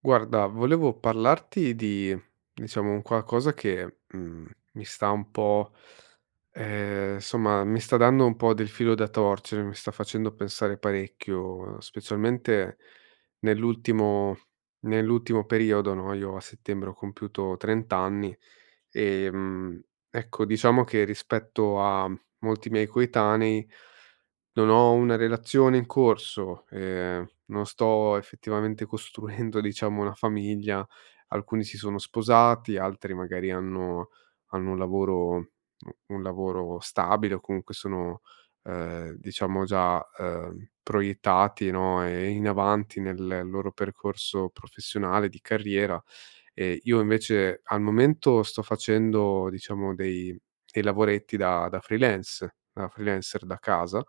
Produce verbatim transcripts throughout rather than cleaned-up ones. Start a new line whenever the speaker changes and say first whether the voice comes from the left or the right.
right: Guarda, volevo parlarti di, diciamo, un qualcosa che, mhmm, mi sta un po' ehm, insomma, mi sta dando un po' del filo da torcere, mi sta facendo pensare parecchio, specialmente nell'ultimo nell'ultimo periodo, no, io a settembre ho compiuto trenta anni. Ehm, ecco, diciamo che rispetto a molti miei coetanei non ho una relazione in corso, ehm, non sto effettivamente costruendo, diciamo, una famiglia. Alcuni si sono sposati, altri magari hanno hanno un lavoro un lavoro stabile o comunque sono, ehm, diciamo già, ehm, proiettati, no, e in avanti nel loro percorso professionale, di carriera. Ehm, io invece al momento sto facendo, diciamo, dei dei lavoretti da da freelance, da freelancer da casa.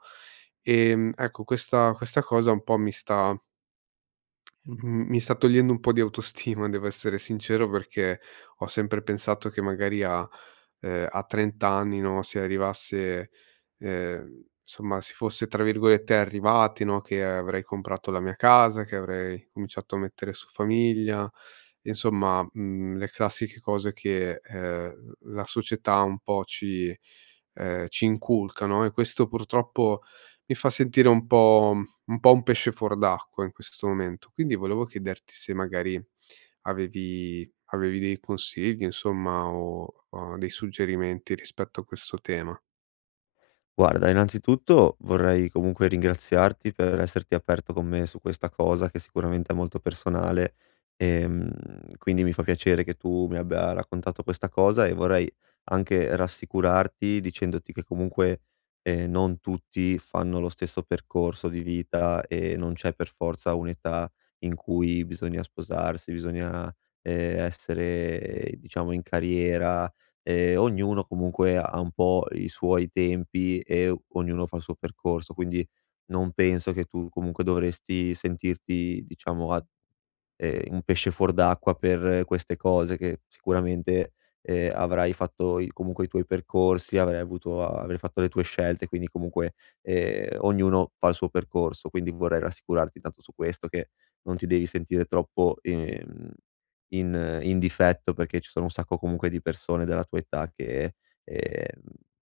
right: Ehm, ecco, questa questa cosa un po' mi sta mhmm, mi sta togliendo un po' di autostima, devo essere sincero, perché ho sempre pensato che magari a ehm, a trenta anni, no, si arrivasse, ehm, insomma si fosse, tra virgolette, "arrivati", no, che avrei comprato la mia casa, che avrei cominciato a mettere su famiglia, insomma, mhmm, le classiche cose che, ehm, la società un po' ci ehm, ci inculca, no, e questo purtroppo mi fa sentire un po' un po' un pesce fuor d'acqua in questo momento. Quindi volevo chiederti se magari avevi avevi dei consigli insomma o, uhm, dei suggerimenti rispetto a questo tema?
left: Guarda, innanzitutto vorrei comunque ringraziarti per esserti aperto con me su questa cosa che sicuramente è molto personale, ehm, quindi mi fa piacere che tu mi abbia raccontato questa cosa e vorrei anche rassicurarti dicendoti che comunque eh, non tutti fanno lo stesso percorso di vita e non c'è per forza un'età in cui bisogna sposarsi, bisogna eh, essere, diciamo, in carriera. Ehm, ognuno comunque ha un po' i suoi tempi e ognuno fa il suo percorso, quindi non penso che tu comunque dovresti sentirti, diciamo, a ehm, un pesce fuor d'acqua per queste cose che sicuramente, ehm, avrai fatto i comunque i tuoi percorsi, avrai avuto avrai fatto le tue scelte, quindi comunque, ehm, ognuno fa il suo percorso, quindi vorrei rassicurarti tanto su questo, che non ti devi sentire troppo, ehm, in in difetto, perché ci sono un sacco comunque di persone della tua età che, ehm,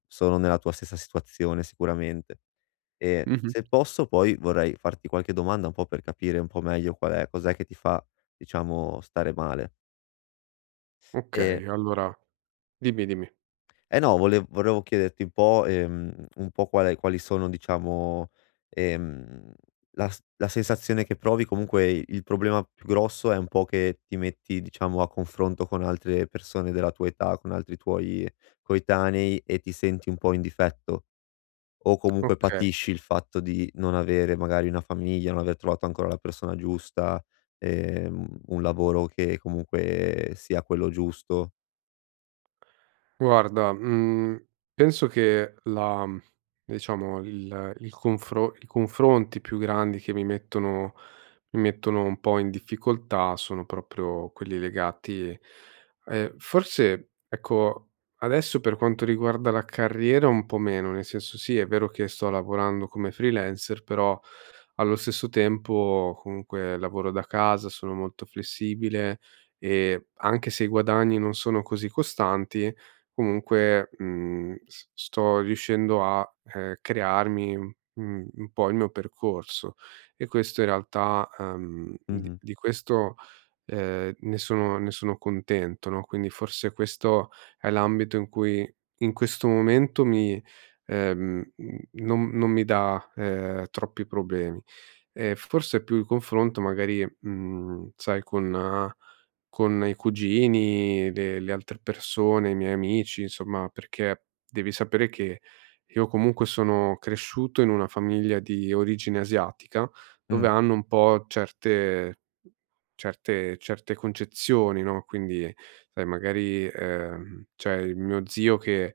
left: sono nella tua stessa situazione sicuramente. Ehm,
right: Mh-mh.
left: se posso, poi vorrei farti qualche domanda un po' per capire un po' meglio qual è, cos'è che ti fa, diciamo, stare male. Ehm,
right: Okay, allora dimmi, dimmi.
left: eh no, volev volevo chiederti un po', ehm, un po' qual è, quali sono, diciamo, ehm, la s la sensazione che provi. Comunque il il problema più grosso è un po' che ti metti, diciamo, a confronto con altre persone della tua età, con altri tuoi coetanei, e ti senti un po' in difetto? O comunque
right: Okay.
left: patisci il fatto di non avere magari una famiglia, non aver trovato ancora la persona giusta, ehm, un lavoro che comunque sia quello giusto.
right: Guarda, mhmm, penso che la mhmm, diciamo il il confro i confronti più grandi che mi mettono mi mettono un po' in difficoltà sono proprio quelli legati, ehm, forse ecco, adesso per quanto riguarda la carriera un po' meno, nel senso sì, è vero che sto lavorando come freelancer, però allo stesso tempo comunque lavoro da casa, sono molto flessibile e anche se i guadagni non sono così costanti comunque, mhmm, s sto riuscendo a, ehm, crearmi, mhmm, un po' il mio percorso, e questo in realtà, ehm, di
left: Mh-mh.
right: di questo, ehm, ne sono ne sono contento, no, quindi forse questo è l'ambito in cui in questo momento mi ehm, mhmm, non non mi dà, ehm, troppi problemi. Ehm, forse più il confronto magari, mhmm, sai con eh, con i cugini, le le altre persone, i miei amici, insomma, perché devi sapere che io comunque sono cresciuto in una famiglia di origine asiatica, dove
left: Mh,
right: hanno un po' certe certe certe concezioni, no, quindi sai magari, ehm, c'è il mio zio che,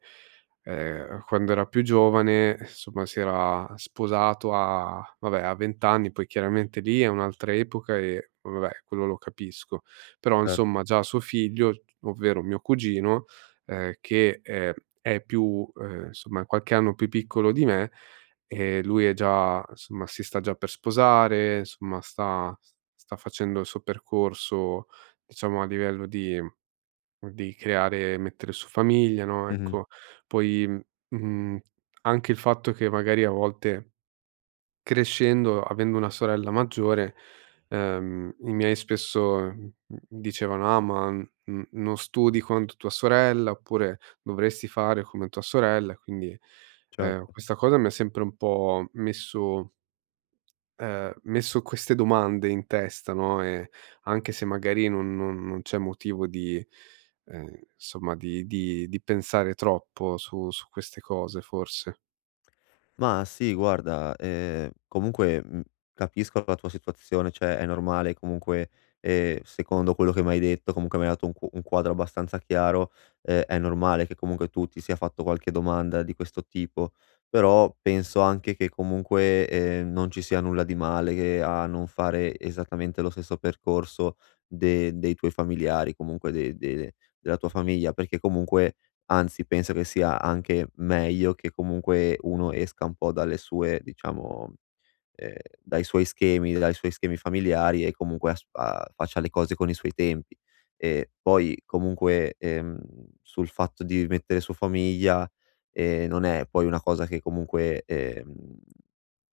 right: ehm, quando era più giovane, insomma si era sposato a vabbè a venti anni, poi chiaramente lì è un'altra epoca e vabbè quello lo capisco, però
left: cer
right: insomma già suo figlio, ovvero mio cugino, ehm, che, ehm, è più, ehm, insomma qualche anno più piccolo di me, ehm, lui è già, insomma si sta già per sposare, insomma sta sta facendo il suo percorso, diciamo a livello di di creare e mettere su famiglia, no,
left: mh-mh,
right: ecco. Poi, mhmm, mhmm, anche il fatto che magari a volte, crescendo, avendo una sorella maggiore, ehm, i miei spesso, mhmm, dicevano: "Ah, ma, mhmm, non studi quanto tua sorella", oppure: "Dovresti fare come tua sorella". Quindi, ehm,
left: certo.
right: questa cosa mi ha sempre un po' messo ehm, messo queste domande in testa, no, e anche se magari non non non c'è motivo di, ehm, insomma di di di pensare troppo su su queste cose forse.
left: Ma sì, guarda, ehm, comunque, mhmm, capisco la tua situazione, cioè è normale comunque, ehm, secondo quello che m'hai detto, comunque mi hai dato un qu un quadro abbastanza chiaro. Ehm, è normale che comunque tu ti sia fatto qualche domanda di questo tipo, però penso anche che comunque, ehm, non ci sia nulla di male che a non fare esattamente lo stesso percorso de dei tuoi familiari, comunque de de della tua famiglia, perché comunque. Anzi, penso che sia anche meglio che comunque uno esca un po' dalle sue, diciamo, ehm, dai suoi schemi, dai suoi schemi familiari, e comunque as a faccia le cose con i suoi tempi. E poi comunque, ehm, sul fatto di mettere su famiglia, ehm, non è poi una cosa che comunque, ehm,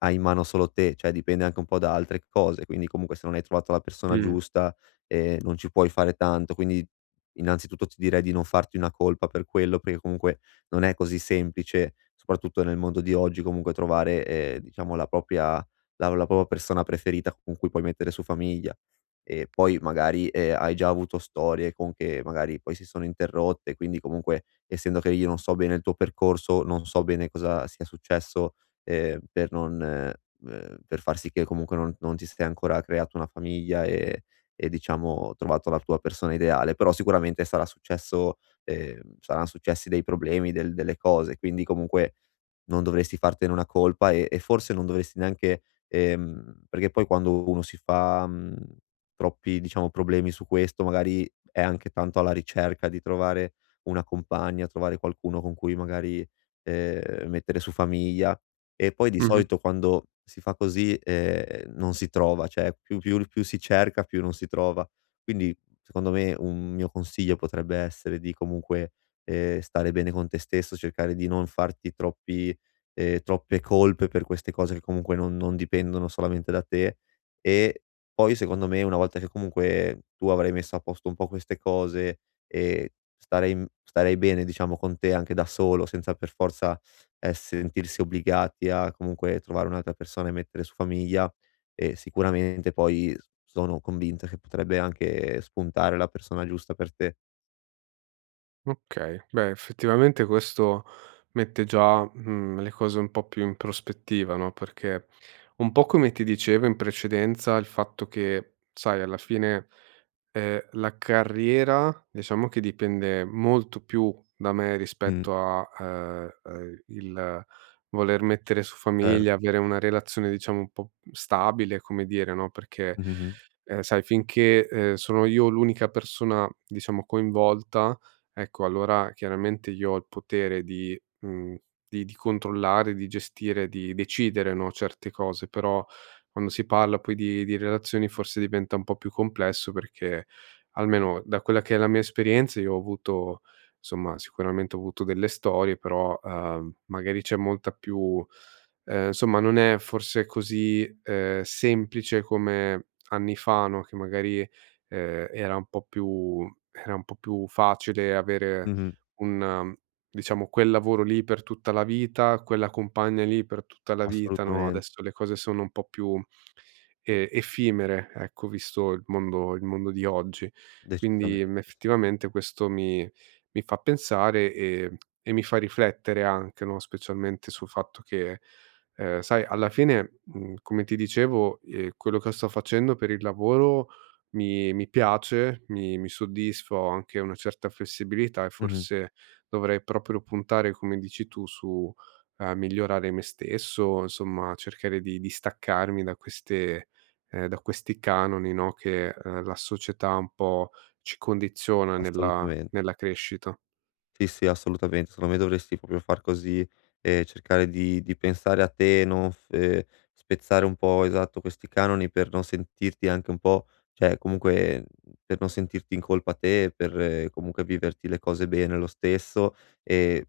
left: hai in mano solo te, cioè dipende anche un po' da altre cose, quindi comunque se non hai trovato la persona
right: Mh.
left: giusta, ehm, non ci puoi fare tanto. Quindi innanzitutto ti direi di non farti una colpa per quello, perché comunque non è così semplice, soprattutto nel mondo di oggi, comunque trovare, ehm, diciamo, la propria, la la propria persona preferita con cui puoi mettere su famiglia. E poi magari, ehm, hai già avuto storie con che magari poi si sono interrotte, quindi comunque, essendo che io non so bene il tuo percorso, non so bene cosa sia successo, ehm, per non ehm, per far sì che comunque non non ti sei ancora creato una famiglia e e diciamo, trovato la tua persona ideale, però sicuramente sarà successo, ehm, saran successi dei problemi, del delle cose, quindi comunque non dovresti fartene una colpa, e e forse non dovresti neanche ehm, perché poi quando uno si fa, mhmm, troppi, diciamo, problemi su questo, magari è anche tanto alla ricerca di trovare una compagna, trovare qualcuno con cui magari, ehm, mettere su famiglia, e poi di
right: Mh-mh.
left: solito quando si fa così, ehm, non si trova, cioè più più più si cerca, più non si trova. Quindi secondo me un mio consiglio potrebbe essere di comunque, ehm, stare bene con te stesso, cercare di non farti troppi ehm, troppe colpe per queste cose che comunque non non dipendono solamente da te. E poi, secondo me, una volta che comunque tu avrai messo a posto un po' queste cose, e starei m starei bene, diciamo, con te anche da solo, senza per forza, ehm, sentirsi obbligati a comunque trovare un'altra persona e mettere su famiglia, ehm, sicuramente poi s sono convinto che potrebbe anche spuntare la persona giusta per te.
right: Okay. Beh, effettivamente questo mette già, mhmm, le cose un po' più in prospettiva, no, perché un po' come ti dicevo in precedenza, il fatto che, sai, alla fine, ehm, la carriera diciamo che dipende molto più da me
left: Mh.
right: rispetto a, ehm, ehm, il voler mettere su famiglia,
left: Certo.
right: avere una relazione diciamo un po' stabile, come dire, no, perché,
left: Mh-mh, mh.
right: ehm, sai, finché, ehm, sono io l'unica persona diciamo coinvolta. Ecco, allora chiaramente io ho il potere di, mhmm, di di controllare, di gestire, di decidere, no, certe cose, però quando si parla poi di di relazioni forse diventa un po' più complesso perché, almeno da quella che è la mia esperienza, io ho avuto, insomma, sicuramente ho avuto delle storie, però, uhm, magari c'è molta più, ehm, insomma non è forse così, ehm, semplice come anni fa, no, che magari, ehm, era un po' più era un po' più facile avere
left: Mh-mh.
right: un um, diciamo quel lavoro lì per tutta la vita, quella compagna lì per tutta la vita, no,
left: Assolutamente,
right: adesso le cose sono un po' più, ehm, effimere, ecco, visto il mondo il mondo di oggi. Quindi,
left: decisamente.
right: mhmm,
left: Sì.
right: effettivamente questo mi mi fa pensare e e mi fa riflettere anche, no, specialmente sul fatto che, ehm, sai alla fine, mhmm, come ti dicevo, ehm, quello che sto facendo per il lavoro mi mi piace, mi mi soddisfa, ho anche una certa flessibilità e
left: Mh-mh.
right: forse dovrei proprio puntare, come dici tu, su, ehm, migliorare me stesso, insomma cercare di distaccarmi da queste, ehm, da questi canoni, no, che, ehm, la società un po' ci condiziona nella
left: Assolutamente.
right: nella crescita.
left: Sì, sì, assolutamente. Secondo me dovresti proprio far così, e cercare di di pensare a te, non f ehm, spezzare un po', esatto, questi canoni per non sentirti anche un po', cioè comunque, mhmm, per non sentirti in colpa te, per eh, comunque viverti le cose bene lo stesso, ehm,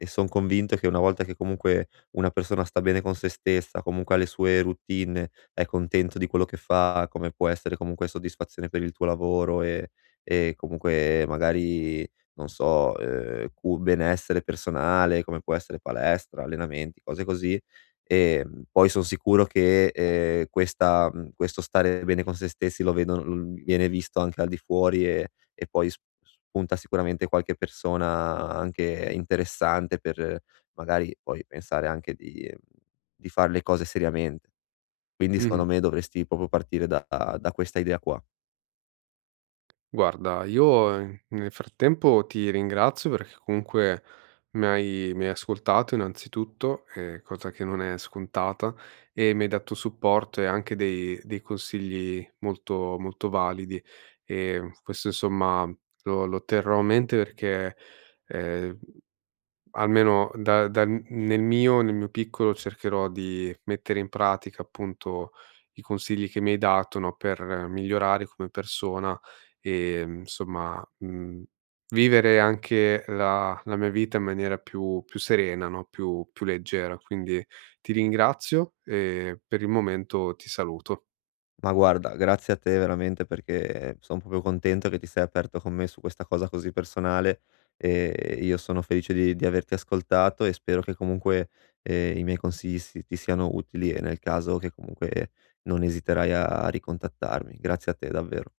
left: e son convinto che una volta che comunque una persona sta bene con se stessa, comunque ha le sue routine, è contento di quello che fa, come può essere comunque soddisfazione per il tuo lavoro, e e comunque magari, non so, ehm, cu benessere personale, come può essere palestra, allenamenti, cose così. Ehm, poi son sicuro che, ehm, questa, mhmm, questo stare bene con se stessi lo vedono l viene visto anche al di fuori, e e poi sp spunta sicuramente qualche persona anche interessante per eh, magari poi pensare anche di ehm, di far le cose seriamente. Quindi secondo
right: Mh-mh.
left: me dovresti proprio partire da da questa idea qua.
right: Guarda, io, ehm, nel frattempo ti ringrazio perché comunque mi hai mi hai ascoltato innanzitutto, ehm, cosa che non è scontata, e mi hai dato supporto e anche dei dei consigli molto molto validi. Ehm, questo insomma lo lo terrò a mente perché, ehm almeno da da nel mio nel mio piccolo cercherò di mettere in pratica, appunto, i consigli che mi hai dato, no, per migliorare come persona e, mhmm, insomma, mhmm, vivere anche la la mia vita in maniera più più serena, no, più più leggera. Quindi ti ringrazio e per il momento ti saluto.
left: Ma guarda, grazie a te veramente, perché son proprio contento che ti sei aperto con me su questa cosa così personale, e io sono felice di di averti ascoltato, e spero che comunque, ehm, i miei consigli si ti siano utili, e nel caso che comunque non esiterai a ricontattarmi. Grazie a te davvero.